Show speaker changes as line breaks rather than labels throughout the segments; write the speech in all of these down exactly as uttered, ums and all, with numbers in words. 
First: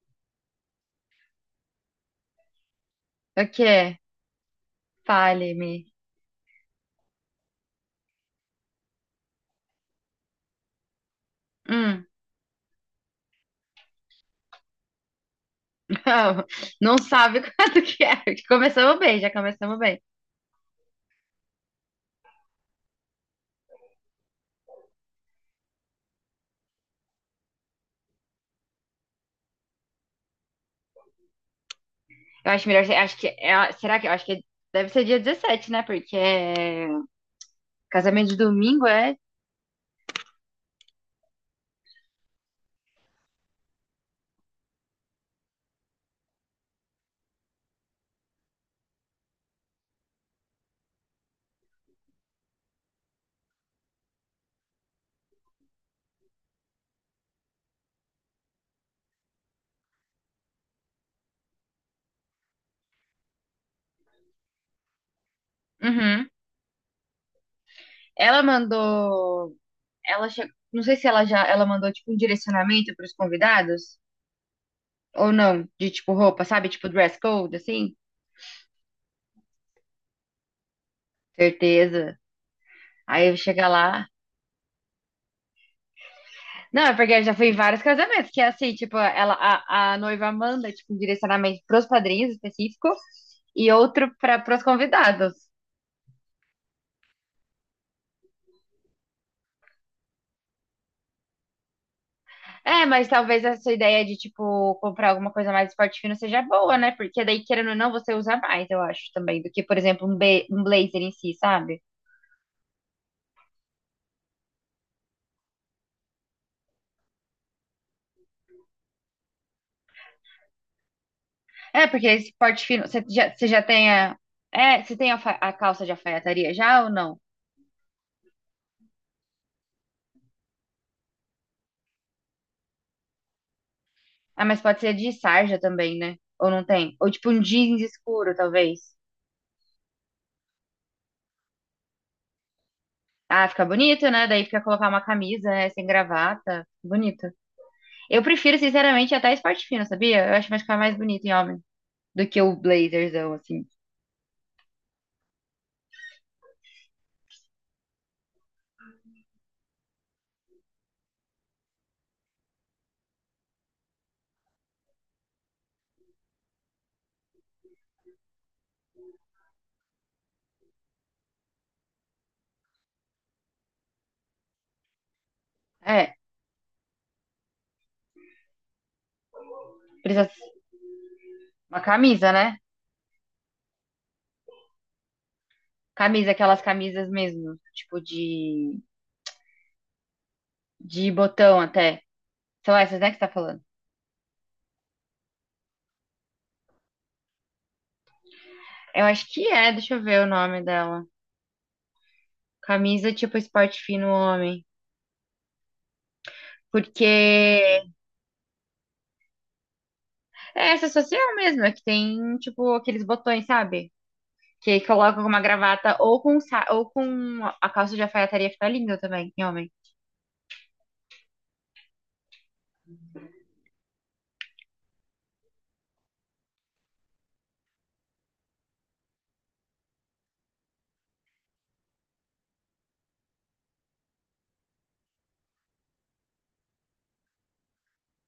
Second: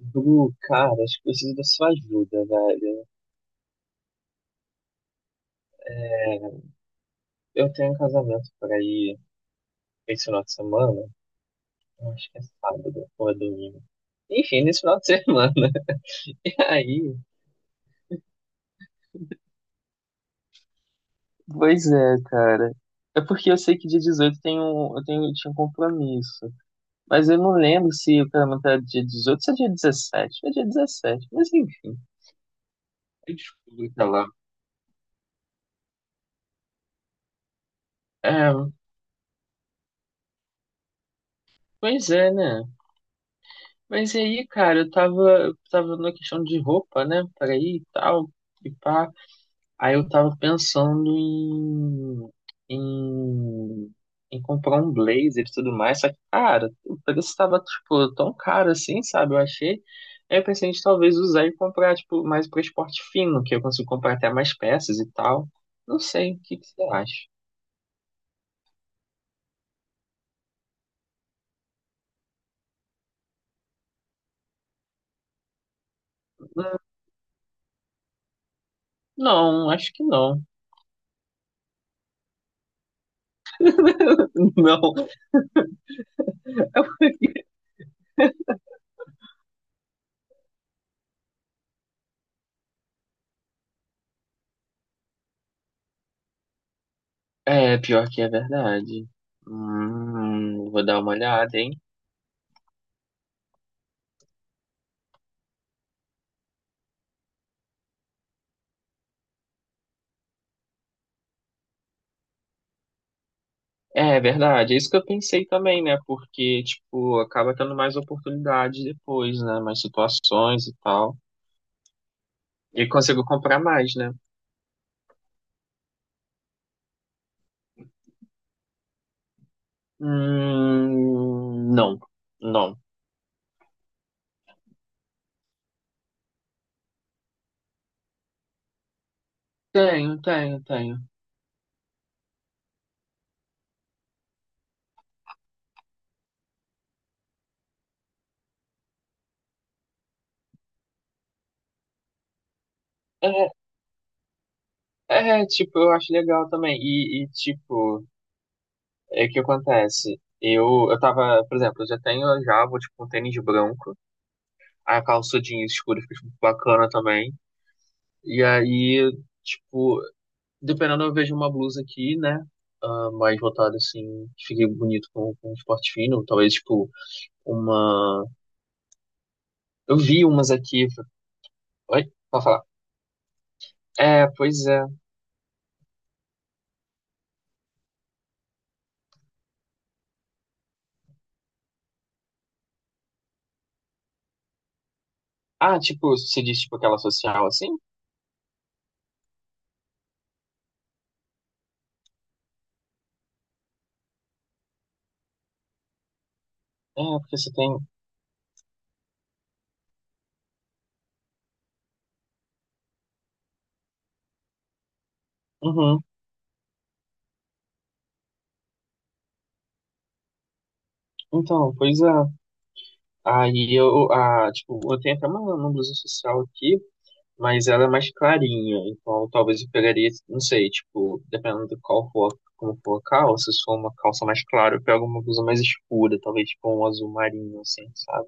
Bru, cara, acho que preciso da sua ajuda, velho.
O quê? Fale-me.
É, eu tenho um casamento por aí esse final de semana.
Hum.
Eu acho que é sábado ou é domingo. Enfim, nesse final de semana.
Não,
E
não
aí?
sabe quanto que é. Começamos bem, já começamos bem.
Pois é, cara. É porque eu sei que dia dezoito tem um, eu tenho, tinha um compromisso. Mas eu não lembro se o casamento era dia dezoito ou se é dia dezessete. É dia dezessete, mas enfim.
Eu acho melhor, acho que
Eu
é,
descubro,
será que,
sei
eu acho
lá.
que deve ser dia dezessete, né? Porque é, casamento de
É,
domingo é.
pois é, né? Mas e aí, cara, eu tava, eu tava na questão de roupa, né? Pra ir e tal, e pá. Aí eu tava pensando em, em, em comprar um blazer e tudo mais. Só que, cara, o preço tava, tipo, tão caro assim, sabe? Eu achei. Aí eu pensei em talvez usar e comprar, tipo, mais pra esporte fino, que eu consigo comprar até mais peças e tal. Não
Uhum.
sei, o que que você acha?
Ela mandou, ela che- não sei se ela já, ela mandou tipo um direcionamento para os convidados ou não, de tipo roupa,
Hum,
sabe? Tipo dress code assim?
Não, acho que não.
Certeza. Aí chega lá.
Não.
Não, é porque eu já fui em vários casamentos, que é assim, tipo, ela, a, a noiva manda, tipo, um direcionamento pros padrinhos específico e outro para pros convidados.
É, pior que é verdade. Hum, vou dar uma olhada, hein?
É, mas talvez essa ideia de, tipo, comprar alguma coisa mais de esporte fino seja boa, né? Porque daí, querendo ou não, você usa mais, eu acho, também, do que, por exemplo, um, be- um blazer em si, sabe?
É é verdade, é isso que eu pensei também, né? Porque, tipo, acaba tendo mais oportunidades depois, né? Mais situações e tal.
É, porque esse esporte
E
fino, você
consigo
já, você
comprar
já tem
mais, né?
a... É, você tem a, fa- a calça de alfaiataria já ou não?
Hum, não, não.
Ah, mas pode ser de sarja também, né? Ou não tem? Ou, tipo, um jeans escuro, talvez.
Tenho, tenho, tenho.
Ah, fica bonito, né? Daí fica colocar uma camisa, né? Sem gravata. Bonito. Eu prefiro, sinceramente, até esporte fino, sabia? Eu acho que vai ficar mais bonito em homem do que o blazerzão,
É,
assim.
é, tipo, eu acho legal também. E, e, tipo, é que acontece. Eu, eu tava, por exemplo, eu já tenho já, vou tipo um tênis branco. A calça jeans escura fica tipo, bacana também. E aí, tipo, dependendo, eu vejo uma blusa aqui, né? Ah, mais voltada assim, que fique bonito com, com um esporte
É,
fino. Talvez, tipo, uma. Eu
precisa
vi
ser
umas aqui.
uma
Oi?
camisa,
Pode
né?
falar. É, pois é.
Camisa, aquelas camisas mesmo, tipo de, de botão até. São essas, né, que você tá falando?
Ah, tipo, você diz, tipo, aquela social assim?
Eu acho que é, deixa eu ver o nome dela. Camisa tipo esporte fino homem.
É,
Porque
porque você tem.
é essa social mesmo, é que tem, tipo, aqueles botões, sabe? Que aí colocam com uma gravata
Uhum.
ou com, um sa- ou com a calça de alfaiataria fica linda também, em homem.
Então, pois é. Aí eu, ah, tipo, eu tenho até uma, uma blusa social aqui. Mas ela é mais clarinha, então talvez eu pegaria, não sei, tipo, dependendo do qual for, como for a calça, se for uma calça mais clara, eu pego uma blusa mais escura, talvez tipo um azul marinho, assim, sabe?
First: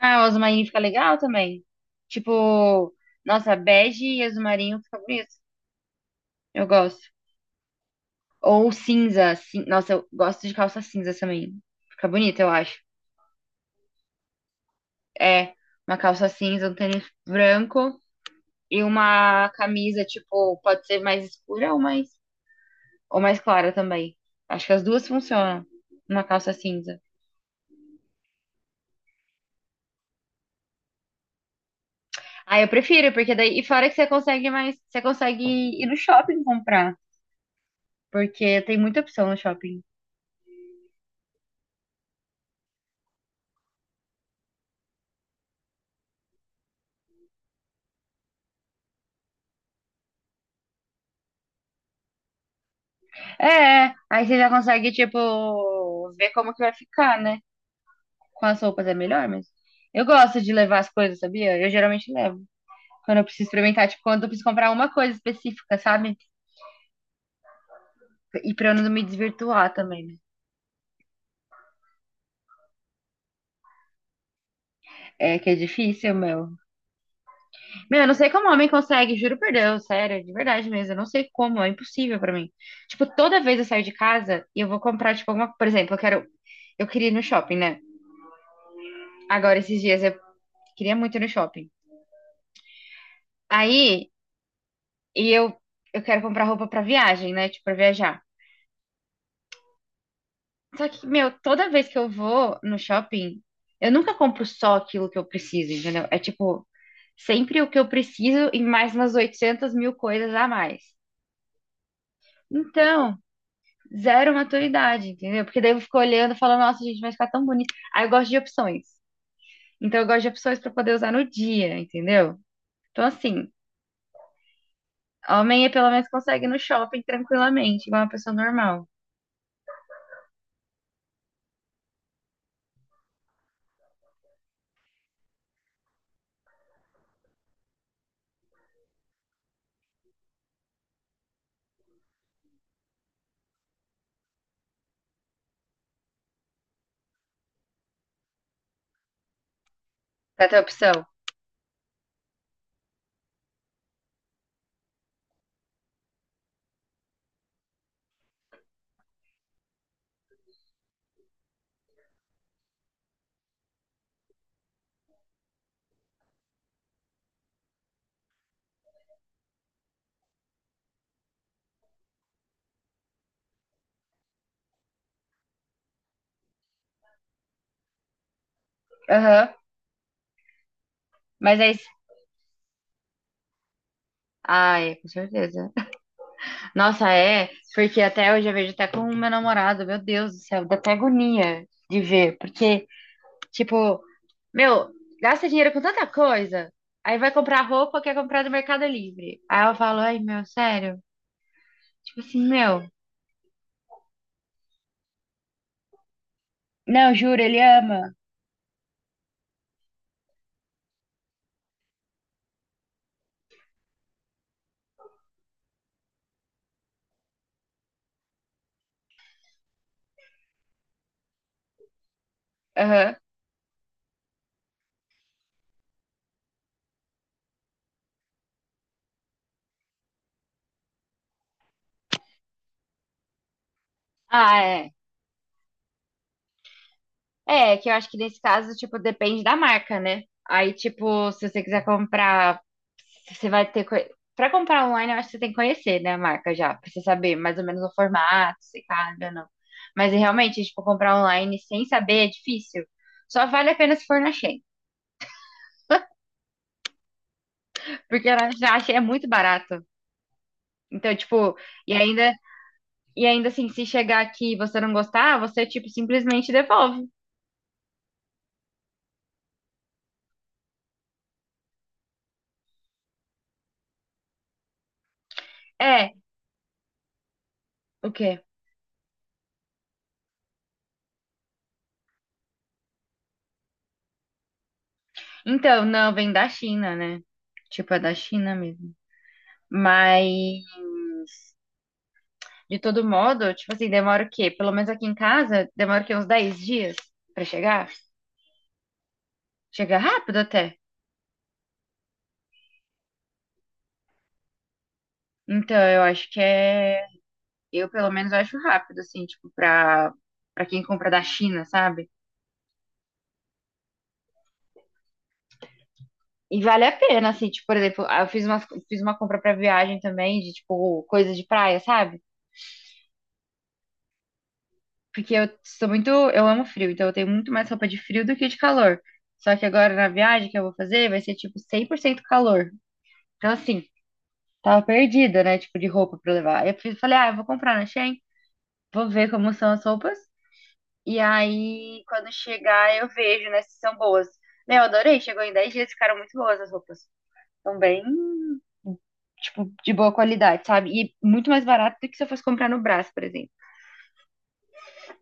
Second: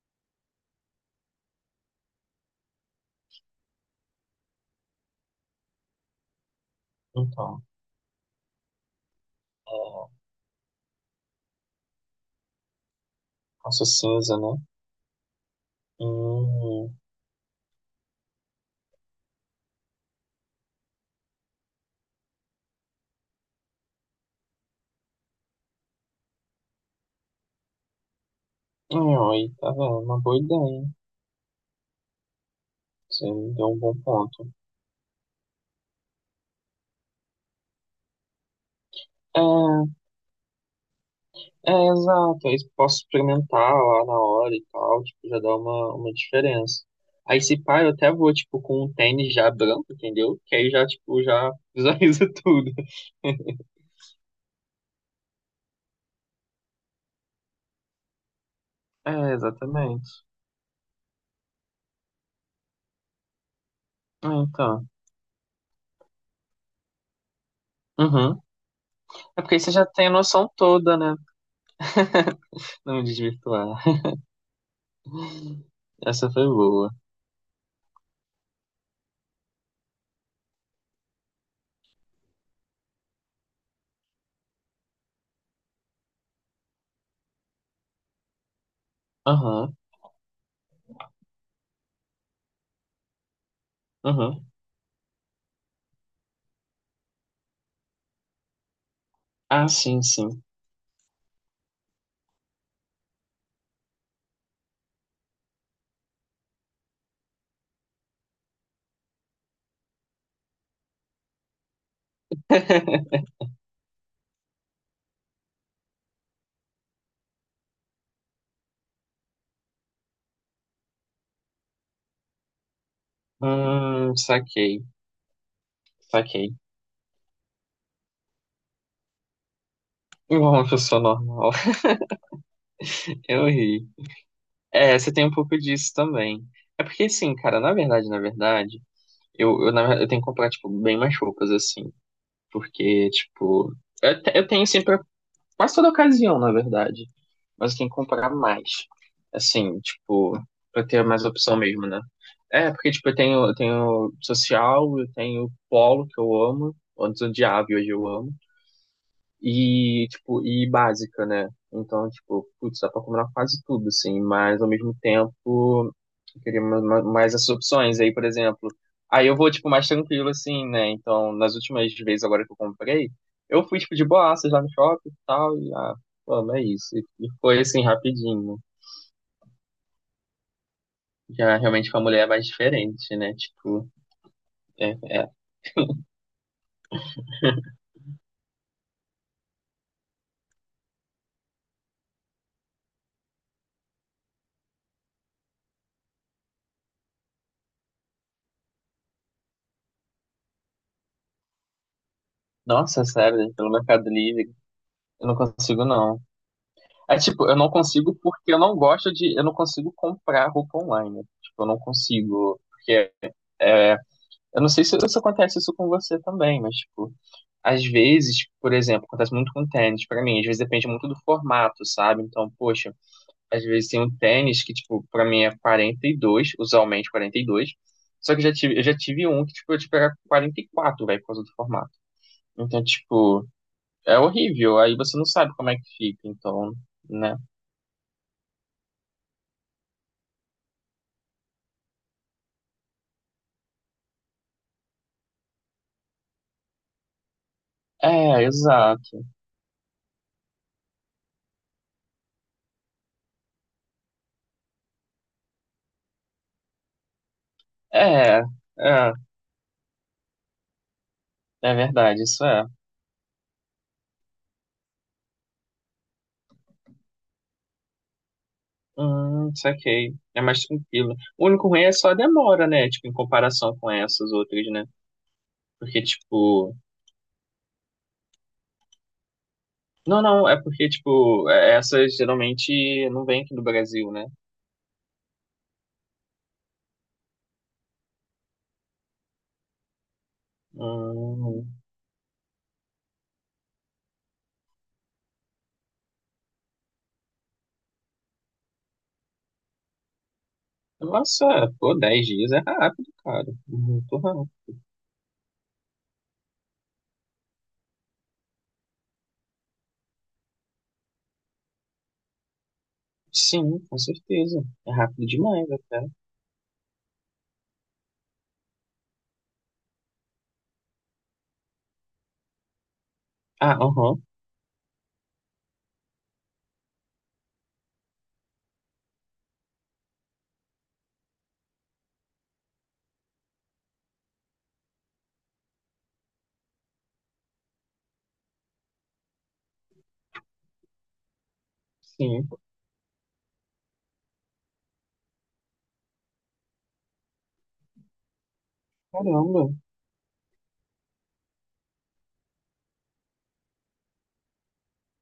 Ah, o azul marinho fica legal também. Tipo, nossa, bege e azul marinho fica bonito. Eu gosto.
Então,
Ou cinza, cin- nossa, eu
é,
gosto de calça cinza também. Fica bonito, eu acho.
calça cinza, né?
É, uma calça cinza, um
Hum,
tênis branco e uma camisa, tipo, pode ser mais escura ou mais, ou mais clara também. Acho que as duas funcionam. Uma calça cinza.
hum, aí, tá vendo? Uma boa ideia, hein?
Ah, eu prefiro,
Você
porque
me
daí. E
deu um
fora que
bom
você
ponto.
consegue mais. Você consegue ir no shopping comprar. Porque tem muita opção no shopping.
É, É, exato. Aí posso experimentar lá na hora e tal, tipo, já dá uma, uma diferença. Aí se pá, eu até vou, tipo, com um tênis já branco, entendeu? Que aí já, tipo, já visualiza tudo.
É, aí você já consegue, tipo, ver como que vai ficar, né? Com as roupas é melhor,
É,
mas eu
exatamente.
gosto de levar as coisas, sabia? Eu geralmente levo. Quando eu preciso experimentar, tipo, quando eu
Ah,
preciso comprar
então.
uma coisa específica, sabe?
Uhum.
E pra eu não me
É porque aí você
desvirtuar
já
também,
tem a
né?
noção toda, né? Não me desvirtuar.
É que é difícil,
Essa foi
meu.
boa.
Meu, eu não sei como homem consegue, juro por Deus, sério, de verdade mesmo. Eu não sei como, é impossível pra mim. Tipo, toda vez eu saio de casa e eu vou comprar, tipo, alguma. Por exemplo, eu quero. Eu queria ir no shopping, né? Agora,
Aham,
esses dias, eu queria muito ir no shopping. Aí,
aham.
e eu, eu quero comprar roupa pra viagem, né? Tipo, pra viajar.
Ah, sim, sim.
Só que, meu, toda vez que eu vou no shopping, eu nunca compro só aquilo que eu preciso, entendeu? É tipo, sempre o que eu preciso e mais umas oitocentas mil coisas a mais. Então. Zero maturidade, entendeu? Porque daí eu fico olhando e falo, nossa, gente, vai ficar tão bonito. Aí eu gosto de opções. Então eu gosto de opções pra poder usar no dia, entendeu? Então, assim,
Hum, saquei,
homem pelo menos consegue ir
saquei.
no shopping tranquilamente, igual uma pessoa normal.
Igual uma pessoa normal. Eu ri. É, você tem um pouco disso também. É porque, assim, cara, na verdade, na verdade, eu, eu, na verdade, eu tenho que comprar, tipo, bem mais roupas, assim. Porque, tipo, eu, te- eu tenho sempre, quase toda ocasião, na verdade. Mas eu tenho que comprar mais. Assim, tipo,
Pra ter
pra ter
opção.
mais opção mesmo, né? É, porque, tipo, eu tenho, eu tenho social, eu tenho polo, que eu amo. Antes eu odiava e hoje eu amo. E, tipo, e básica, né? Então, tipo, putz, dá pra combinar quase tudo, assim, mas ao mesmo tempo eu queria ma- ma- mais essas opções. Aí, por exemplo, aí eu vou, tipo, mais tranquilo, assim, né? Então, nas últimas vezes agora que eu comprei, eu fui, tipo, de boaças lá no shopping e tal, e, ah, mano, é isso. E e foi, assim, rapidinho.
Aham.
Já
Mas aí.
realmente com a mulher é mais diferente, né? Tipo,
Ah,
é,
é, com
é.
certeza. Nossa, é, porque até hoje eu vejo até com o meu namorado, meu Deus do céu, dá até agonia de ver, porque tipo, meu, gasta dinheiro com tanta coisa. Aí vai comprar roupa, quer comprar no Mercado Livre. Aí eu falo, ai, meu, sério? Tipo assim, meu.
Nossa, sério, pelo Mercado Livre, eu não consigo, não.
Não,
É
juro,
tipo, eu
ele
não
ama.
consigo porque eu não gosto de. Eu não consigo comprar roupa online. Tipo, eu não consigo. Porque é, eu não sei se, se acontece isso com você também, mas, tipo, às vezes, por exemplo, acontece muito com tênis pra mim. Às vezes depende muito do formato, sabe? Então, poxa,
Aham.
às vezes tem um tênis que, tipo, pra mim é quarenta e dois usualmente quarenta e dois. Só que eu já tive, eu já tive um que, tipo, eu tipo, era quarenta e quatro velho, por causa do formato. Então, tipo, é
Ah,
horrível.
é.
Aí você não sabe como é que fica, então, né?
É, que eu acho que nesse caso, tipo, depende da marca, né? Aí, tipo, se você quiser comprar, você vai ter. co- Pra comprar online, eu acho que você tem que conhecer, né, a marca já, pra você saber mais ou menos o
É,
formato, se cabe
exato.
ou não. Mas realmente, tipo, comprar online sem saber é difícil. Só vale a pena se for na... Porque
É,
ela já acha é
é,
muito barato. Então, tipo,
é
e
verdade,
ainda,
isso é.
e ainda assim, se chegar aqui e você não gostar, você, tipo, simplesmente devolve.
Hum, saquei. É mais tranquilo. O único ruim é só a demora, né? Tipo, em comparação com essas outras, né? Porque,
É,
tipo.
o quê?
Não, não, é porque, tipo, é- essas geralmente não vêm aqui do Brasil, né?
Então, não, vem da China, né? Tipo, é da China mesmo. Mas,
Hum,
de todo modo, tipo assim, demora o quê? Pelo menos aqui em casa, demora o quê? Uns dez dias pra chegar? Chega rápido até.
Nossa, pô, dez dias é rápido, cara. Muito rápido.
Então, eu acho que é. Eu, pelo menos, acho rápido, assim, tipo, pra, pra quem compra da China, sabe?
Sim, com certeza. É rápido demais até.
E vale a pena, assim, tipo, por exemplo, eu fiz uma, fiz uma compra pra viagem também, de, tipo, coisa de praia, sabe?
Ah, aham.
Porque eu sou muito, eu amo frio, então eu tenho muito mais roupa de frio do que de calor. Só que agora na viagem que eu vou fazer vai ser, tipo, cem por cento calor. Então, assim, tava perdida, né, tipo, de roupa pra levar. Eu fiz- falei, ah, eu vou comprar na Shein, vou ver como são as roupas. E aí, quando
Sim,
chegar, eu vejo, né, se são boas. Meu, adorei, chegou em dez dias, ficaram muito boas as roupas. São bem,
caramba.
tipo, de boa qualidade, sabe? E muito mais barato do que se eu fosse comprar no Brás, por exemplo.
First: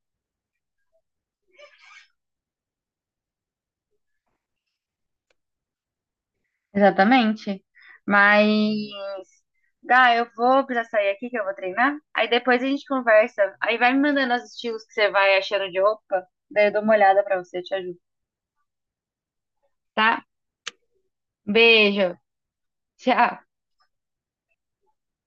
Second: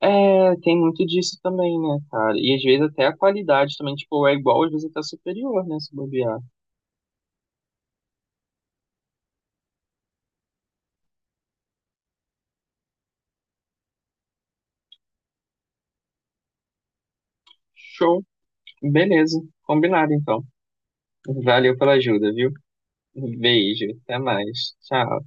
É, tem muito disso também, né, cara? E às vezes até a qualidade também, tipo, é igual, às vezes até superior, né, se bobear.
Exatamente. Mas, Gá, eu vou precisar sair aqui que eu vou treinar. Aí depois a gente conversa. Aí vai me mandando os estilos que você vai achando de roupa. Daí eu dou uma olhada pra você, eu te ajudo,
Show. Beleza. Combinado,
tá?
então. Valeu pela
Beijo.
ajuda, viu?
Tchau.
Beijo. Até mais. Tchau.